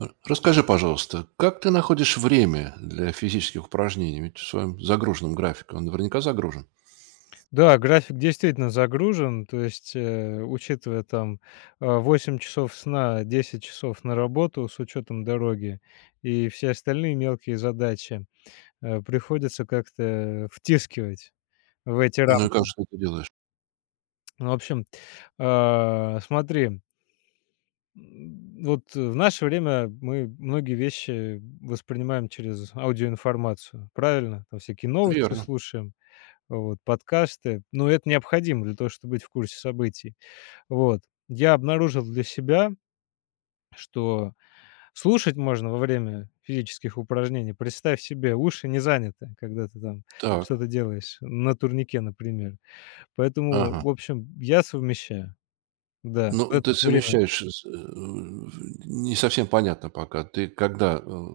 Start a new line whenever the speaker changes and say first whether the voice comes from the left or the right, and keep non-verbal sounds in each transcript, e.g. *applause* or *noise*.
right: Расскажи, пожалуйста, как ты находишь время для физических упражнений? Ведь в своем загруженном графике он наверняка загружен.
left: Да, график действительно загружен, то есть, учитывая там, 8 часов сна, 10 часов на работу с учетом дороги и все остальные мелкие задачи, приходится как-то втискивать в эти
right: Ну и как же
left: рамки.
right: ты это делаешь?
left: Ну, в общем, смотри, вот в наше время мы многие вещи воспринимаем через аудиоинформацию, правильно? Там всякие новости
right: Верно.
left: слушаем, вот, подкасты, но это необходимо для того, чтобы быть в курсе событий. Вот. Я обнаружил для себя, что слушать можно во время физических упражнений. Представь себе, уши не заняты, когда ты там
right: Так.
left: что-то делаешь на турнике, например. Поэтому,
right: Ага.
left: в общем, я совмещаю. Да, в
right: Ну,
left: это
right: ты
left: вот время.
right: совмещаешь, не совсем понятно пока. Ты когда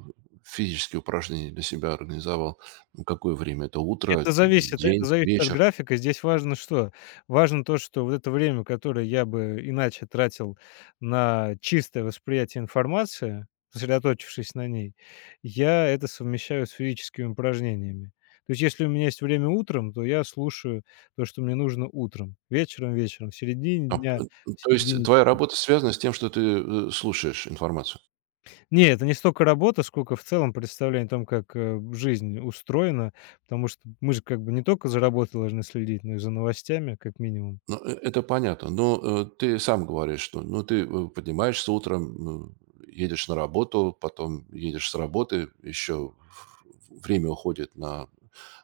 right: физические упражнения для себя организовал? Ну, какое время? Это утро,
left: Это зависит это
right: день,
left: зависит от
right: вечер?
left: графика. Здесь важно что? Важно то, что вот это время, которое я бы иначе тратил на чистое восприятие информации, сосредоточившись на ней, я это совмещаю с физическими упражнениями. То есть если у меня есть время утром, то я слушаю то, что мне нужно утром, вечером, в середине
right: А,
left: дня,
right: э,
left: в
right: То есть
left: середине.
right: твоя работа связана с тем, что ты слушаешь информацию?
left: Не, это не столько работа, сколько в целом представление о том, как, жизнь устроена, потому что мы же как бы не только за работой должны следить, но и за новостями, как минимум.
right: Ну, это понятно. Но, ты сам говоришь, что, ну, ты, поднимаешься утром, едешь на работу, потом едешь с работы, еще время уходит на,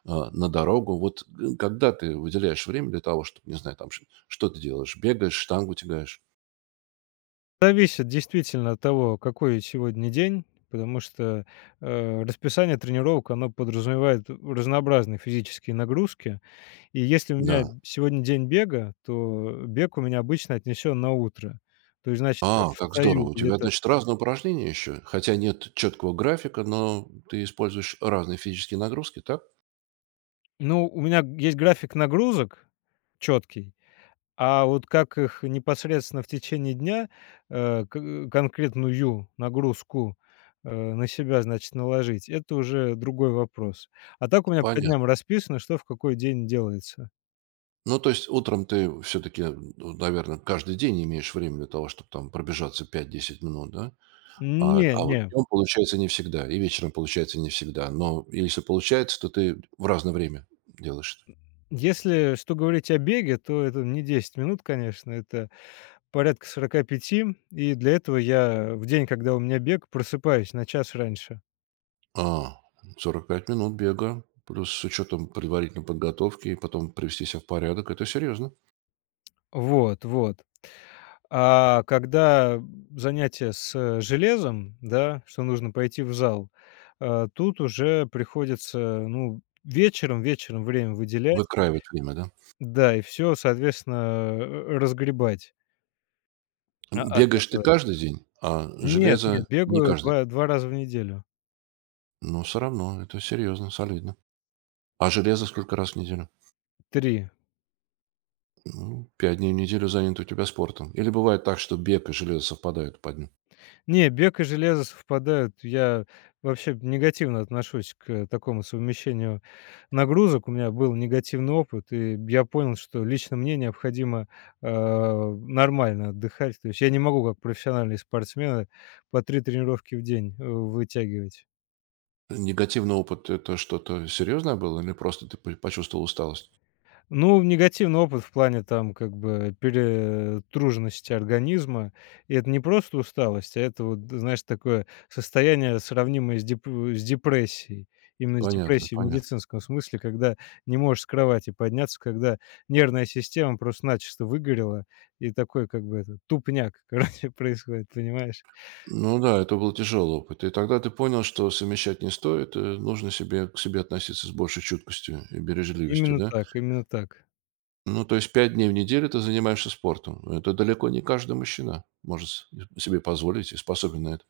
right: а, на дорогу. Вот, когда ты выделяешь время для того, чтобы, не знаю, там, что ты делаешь? Бегаешь, штангу тягаешь?
left: Зависит действительно от того, какой сегодня день, потому что, расписание тренировок, оно подразумевает разнообразные физические нагрузки. И если у меня
right: Да.
left: сегодня день бега, то бег у меня обычно отнесен на утро. То есть, значит, я
right: А, как
left: встаю
right: здорово! У тебя,
left: где-то.
right: значит, разные упражнения еще. Хотя нет четкого графика, но ты используешь разные физические нагрузки, так?
left: Ну, у меня есть график нагрузок четкий. А вот как их непосредственно в течение дня, к конкретную нагрузку, на себя, значит, наложить — это уже другой вопрос. А так у меня по
right: Понятно.
left: дням расписано, что в какой день делается.
right: Ну, то есть утром ты все-таки, наверное, каждый день имеешь время для того, чтобы там пробежаться 5–10 минут, да? А,
left: Не,
right: а вот
left: не.
right: днем получается не всегда, и вечером получается не всегда. Но если получается, то ты в разное время делаешь это.
left: Если что говорить о беге, то это не 10 минут, конечно, это порядка 45, и для этого я в день, когда у меня бег, просыпаюсь на час раньше.
right: А, 45 минут бега, плюс с учетом предварительной подготовки, и потом привести себя в порядок, это серьезно.
left: Вот, вот. А когда занятие с железом, да, что нужно пойти в зал, тут уже приходится, ну, вечером время выделять,
right: Выкраивать время, да?
left: да, и все, соответственно, разгребать. А от
right: Бегаешь ты
left: этого
right: каждый день, а
left: нет, нет,
right: железо не
left: бегаю
right: каждый
left: 2
right: день.
left: 2 раза в неделю.
right: Но все равно, это серьезно, солидно. А железо сколько раз в неделю?
left: 3.
right: Ну, 5 дней в неделю занят у тебя спортом. Или бывает так, что бег и железо совпадают по дню?
left: Не, бег и железо совпадают. Я вообще негативно отношусь к такому совмещению нагрузок. У меня был негативный опыт, и я понял, что лично мне необходимо, нормально отдыхать. То есть я не могу, как профессиональные спортсмены, по 3 тренировки в день, вытягивать.
right: Негативный опыт — это что-то серьезное было или просто ты почувствовал усталость?
left: Ну, негативный опыт в плане там как бы перетруженности организма. И это не просто усталость, а это вот, знаешь, такое состояние, сравнимое с, с депрессией. Именно с
right: Понятно,
left: депрессией в
right: понятно.
left: медицинском смысле, когда не можешь с кровати подняться, когда нервная система просто начисто выгорела, и такой как бы это, тупняк, *laughs* короче, происходит, понимаешь?
right: Ну да, это был тяжелый опыт. И тогда ты понял, что совмещать не стоит, нужно к себе относиться с большей чуткостью и бережливостью,
left: Именно
right: да?
left: так, именно так.
right: Ну, то есть 5 дней в неделю ты занимаешься спортом. Это далеко не каждый мужчина может себе позволить и способен на это.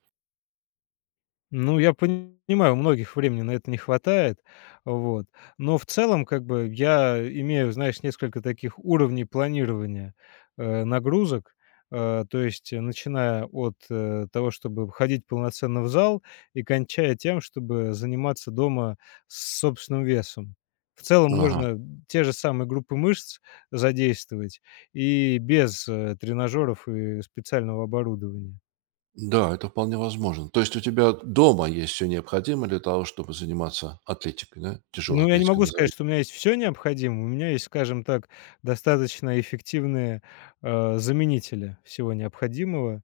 left: Ну, я понимаю, у многих времени на это не хватает, вот. Но в целом, как бы, я имею, знаешь, несколько таких уровней планирования, нагрузок. То есть, начиная от, того, чтобы ходить полноценно в зал и кончая тем, чтобы заниматься дома с собственным весом. В целом
right: Ага.
left: можно те же самые группы мышц задействовать и без, тренажёров и специального оборудования.
right: Да, это вполне возможно. То есть у тебя дома есть все необходимое для того, чтобы заниматься атлетикой, да? Тяжелой
left: Ну, я не
right: атлетикой
left: могу сказать,
right: назовем.
left: что у меня есть все необходимое. У меня есть, скажем так, достаточно эффективные, заменители всего необходимого,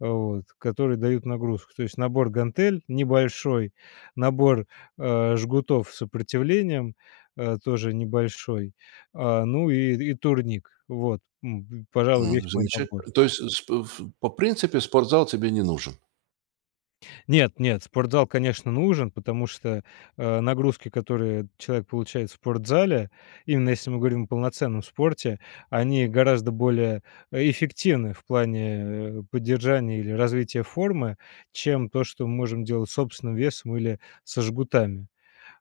left: вот, которые дают нагрузку. То есть набор гантель небольшой, набор, жгутов с сопротивлением, тоже небольшой, ну и турник. Вот, пожалуй, весь
right: Ну,
left: мой набор.
right: замечательно. То есть по принципе спортзал тебе не нужен.
left: Нет, нет, спортзал, конечно, нужен, потому что, нагрузки, которые человек получает в спортзале, именно если мы говорим о полноценном спорте, они гораздо более, эффективны в плане, поддержания или развития формы, чем то, что мы можем делать собственным весом или со жгутами.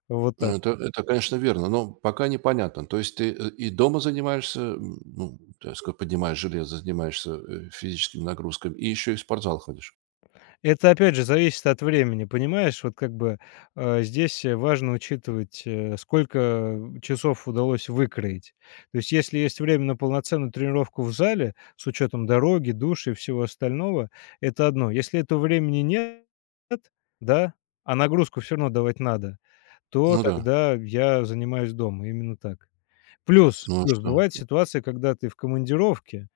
left: Вот так.
right: Ну, это, конечно, верно, но пока непонятно. То есть ты и дома занимаешься, ну, так сказать, поднимаешь железо, занимаешься физическими нагрузками, и еще и в спортзал ходишь.
left: Это опять же зависит от времени, понимаешь? Вот как бы, здесь, важно учитывать, сколько часов удалось выкроить. То есть если есть время на полноценную тренировку в зале, с учетом дороги, души и всего остального, это одно. Если этого времени нет, да, а нагрузку все равно давать надо, то
right: Ну да.
left: тогда я занимаюсь дома. Именно так. Плюс,
right: Ну а
left: плюс
right: что?
left: бывают ситуации, когда ты в командировке,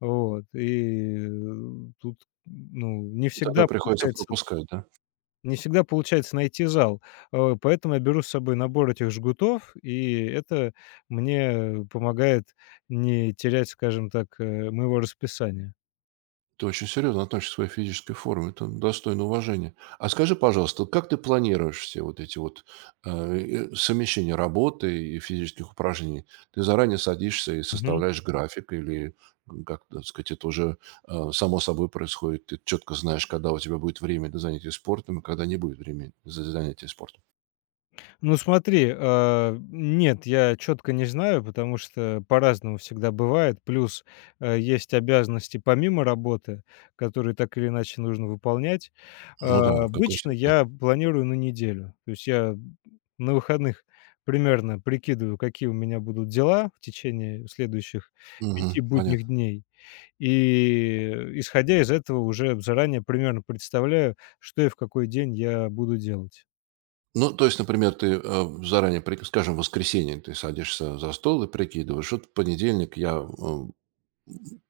left: вот, и, тут, ну,
right: Тогда приходится пропускать, да?
left: не всегда получается найти зал, поэтому я беру с собой набор этих жгутов, и это мне помогает не терять, скажем так, моего расписания.
right: Ты очень серьезно относишься к своей физической форме. Это достойно уважения. А скажи, пожалуйста, вот как ты планируешь все вот эти вот э, совмещения работы и физических упражнений? Ты заранее садишься и составляешь график или, как так сказать, это уже само собой происходит? Ты четко знаешь, когда у тебя будет время для занятий спортом и когда не будет времени за занятия спортом.
left: Ну смотри, нет, я четко не знаю, потому что по-разному всегда бывает. Плюс, есть обязанности помимо работы, которые так или иначе нужно выполнять.
right: Ну да, как у
left: Обычно
right: всех, да.
left: я планирую на неделю. То есть я на выходных примерно прикидываю, какие у меня будут дела в течение следующих пяти
right: Мгм, понятно.
left: будних дней. И, исходя из этого, уже заранее примерно представляю, что и в какой день я буду делать.
right: Ну, то есть, например, ты заранее, скажем, в воскресенье ты садишься за стол и прикидываешь: вот в понедельник я э,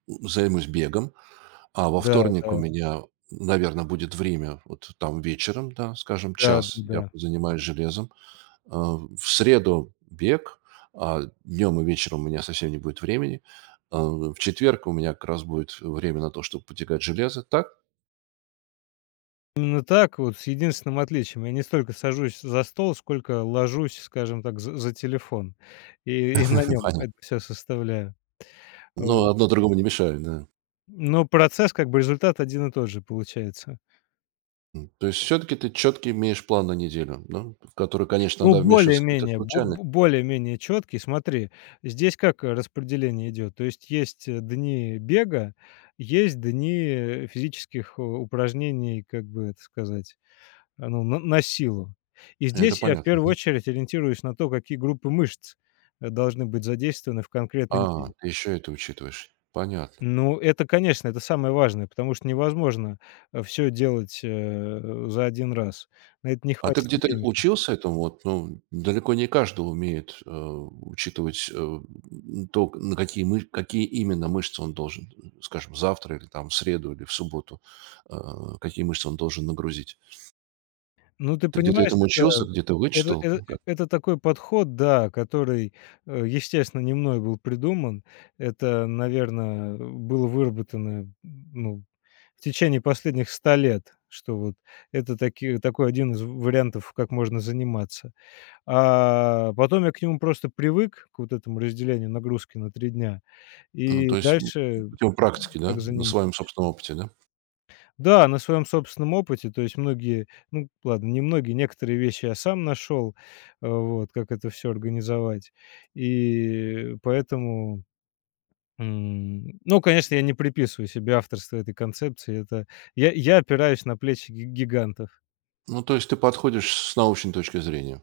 right: Займусь бегом, а во
left: Да,
right: вторник у
left: да,
right: меня, наверное, будет время, вот там вечером, да, скажем, час я
left: да-да-да.
right: занимаюсь железом. А, в среду бег, а днем и вечером у меня совсем не будет времени. А, в четверг у меня как раз будет время на то, чтобы потягать железо. Так?
left: Именно так, вот с единственным отличием. Я не столько сажусь за стол, сколько ложусь, скажем так, за телефон и на
right: *laughs*
left: нем
right: Понятно.
left: это всё составляю.
right: Ну,
left: Вот.
right: одно другому не мешает, да.
left: Но процесс, как бы результат один и тот же получается.
right: То есть все-таки ты четкий имеешь план на неделю, да, в который, конечно,
left: Ну,
right: иногда вмешиваются какие-то
left: более-менее, бо
right: случайные.
left: бо более-менее четкий. Смотри, здесь как распределение идет. То есть есть, дни бега, есть дни, физических у упражнений, как бы это сказать. Ну, на силу. И
right: Это
left: здесь я в
right: понятно.
left: первую
right: Мгм.
left: очередь ориентируюсь на то, какие группы мышц, должны быть задействованы в конкретный
right: А,
left: день.
right: ты еще это учитываешь. Понятно.
left: Ну, это, конечно, это самое важное, потому что невозможно, все делать, за один раз. На это не
right: А ты
left: хватит
right: где-то
left: времени.
right: учился этому? Вот, ну, далеко не каждый умеет, учитывать, то, на какие именно мышцы он должен, скажем, завтра или там в среду, или в субботу, а, какие мышцы он должен нагрузить.
left: Ну, ты
right: Ты где-то
left: понимаешь,
right: этому
left: это.
right: учился, где-то
left: Это
right: вычитал?
left: это
right: Ну, как?
left: это такой подход, да, который, естественно, не мной был придуман. Это, наверное, было выработано, ну, в течение последних 100 лет, что вот это таки такой один из вариантов, как можно заниматься. А потом я к нему просто привык, к вот этому разделению нагрузки на 3 дня,
right: Ну,
left: и
right: то есть,
left: дальше
right: путем практики, да,
left: так
right: на
left: занимаюсь.
right: своем собственном опыте, да?
left: Да, на своем собственном опыте, то есть многие, ну ладно, не многие, некоторые вещи я сам нашел, вот, как это все организовать. И поэтому, ну, конечно, я не приписываю себе авторство этой концепции. Это я опираюсь на плечи ги гигантов.
right: Ну, то есть ты подходишь с научной точки зрения,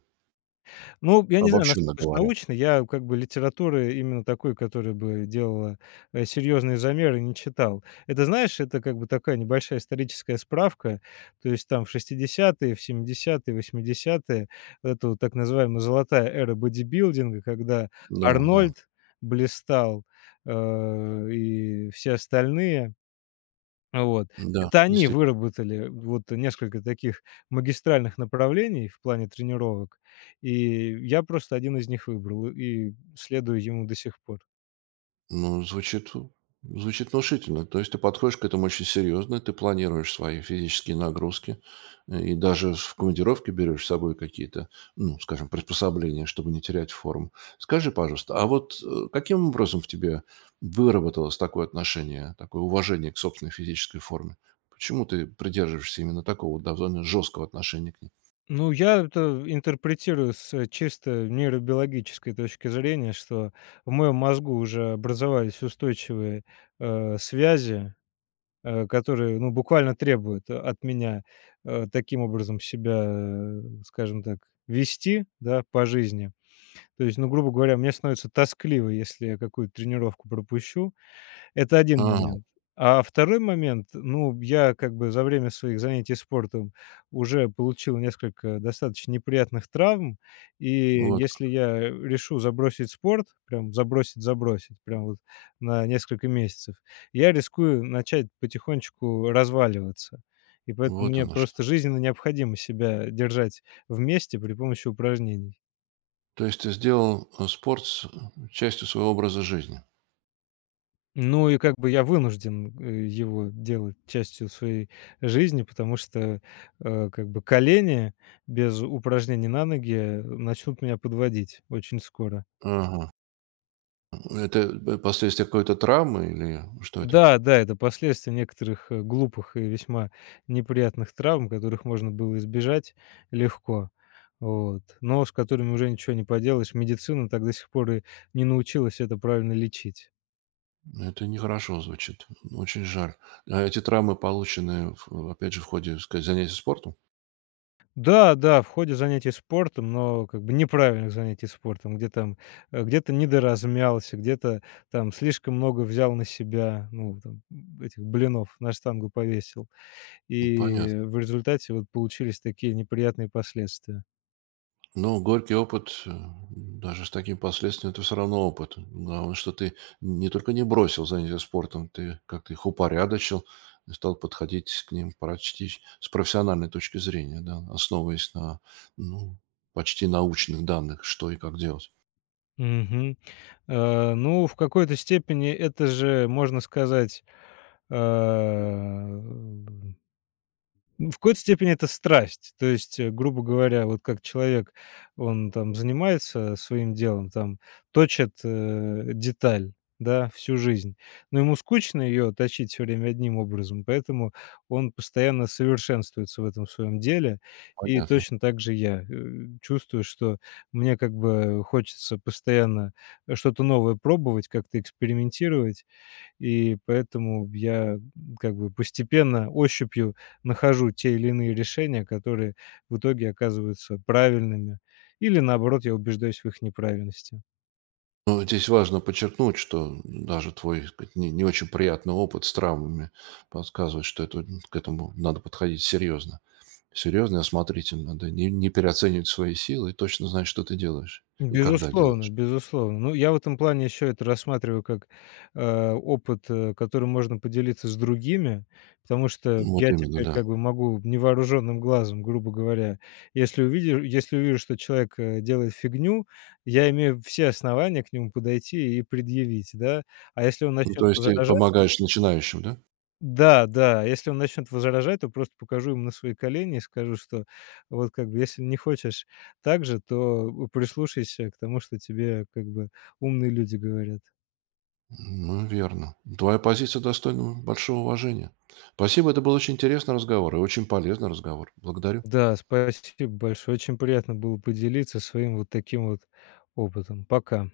left: Ну, я не знаю,
right: обобщенно
left: насколько это
right: говоря.
left: научно. Я как бы литературы именно такой, которая бы делала, серьезные замеры, не читал. Это, знаешь, это как бы такая небольшая историческая справка. То есть там в 60-е, в 70-е, 80-е вот эта вот так называемая золотая эра бодибилдинга, когда
right: Да, да,
left: Арнольд блистал, и все остальные. Вот.
right: да,
left: Это они
right: действительно.
left: выработали вот несколько таких магистральных направлений в плане тренировок, и я просто один из них выбрал и следую ему до сих пор.
right: Ну, звучит, внушительно. То есть ты подходишь к этому очень серьезно, ты планируешь свои физические нагрузки и даже в командировке берешь с собой какие-то, ну, скажем, приспособления, чтобы не терять форму. Скажи, пожалуйста, а вот каким образом в тебе выработалось такое отношение, такое уважение к собственной физической форме? Почему ты придерживаешься именно такого довольно жесткого отношения к ней?
left: Ну, я это интерпретирую с чисто нейробиологической точки зрения, что в моем мозгу уже образовались устойчивые, связи, которые, ну, буквально требуют от меня, таким образом себя, скажем так, вести, да, по жизни. То есть, ну, грубо говоря, мне становится тоскливо, если я какую-то тренировку пропущу. Это один
right: А,
left: момент. А второй момент, ну, я как бы за время своих занятий спортом уже получил несколько достаточно неприятных травм, и
right: вот,
left: если я решу забросить спорт, прям забросить-забросить, прям вот на несколько месяцев, я рискую начать потихонечку разваливаться. И поэтому
right: вот
left: мне
right: оно что.
left: просто жизненно необходимо себя держать вместе при помощи упражнений.
right: То есть ты сделал спорт частью своего образа жизни.
left: Ну и как бы я вынужден, его делать частью своей жизни, потому что, как бы колени без упражнений на ноги начнут меня подводить очень скоро.
right: Ага. Это последствия какой-то травмы или что это?
left: Да, да, это последствия некоторых, глупых и весьма неприятных травм, которых можно было избежать легко, вот, но с которыми уже ничего не поделаешь. Медицина так до сих пор и не научилась это правильно лечить.
right: Это нехорошо звучит. Очень жаль. А эти травмы получены, опять же, в ходе, так сказать, занятий спортом?
left: Да, да, в ходе занятий спортом, но как бы неправильных занятий спортом, где там, где-то недоразмялся, где-то там слишком много взял на себя, ну, там, этих блинов на штангу повесил.
right: Ну,
left: И
right: понятно.
left: в результате вот получились такие неприятные последствия.
right: Ну, горький опыт, даже с таким последствием, это все равно опыт. Главное, что ты не только не бросил занятия спортом, ты как-то их упорядочил и стал подходить к ним почти с профессиональной точки зрения, да, основываясь на, ну, почти научных данных, что и как делать.
left: Мгм. Ну, в какой-то степени это же, можно сказать, э Ну, в какой-то степени это страсть. То есть, грубо говоря, вот как человек, он там занимается своим делом, там точит, деталь, да, всю жизнь, но ему скучно ее точить все время одним образом, поэтому он постоянно совершенствуется в этом своем деле. И
right: Понятно.
left: точно так же я, чувствую, что мне как бы хочется постоянно, что-то новое пробовать, как-то экспериментировать. И поэтому я, как бы, постепенно ощупью нахожу те или иные решения, которые в итоге оказываются правильными, или, наоборот, я убеждаюсь в их неправильности.
right: Ну, здесь важно подчеркнуть, что даже твой, так сказать, не очень приятный опыт с травмами подсказывает, что к этому надо подходить серьезно. Серьезно и осмотрительно. Да, не переоценивать свои силы и точно знать, что ты делаешь и когда
left: Безусловно,
right: делаешь.
left: безусловно. Ну, я в этом плане еще это рассматриваю как, опыт, которым можно поделиться с другими, потому что я
right: Вот именно,
left: теперь
right: да.
left: как бы могу невооруженным глазом, грубо говоря, если увижу, что человек, делает фигню, я имею все основания к нему подойти и предъявить, да. А если он
right: Ну,
left: начнет
right: то есть ты
left: возражать
right: помогаешь начинающим, да?
left: да, да, если он начнет возражать, то просто покажу ему на свои колени и скажу, что вот как бы если не хочешь так же, то прислушайся к тому, что тебе как бы умные люди говорят.
right: Ну, верно. Твоя позиция достойна большого уважения. Спасибо, это был очень интересный разговор и очень полезный разговор. Благодарю.
left: Да, спасибо большое. Очень приятно было поделиться своим вот таким вот опытом. Пока.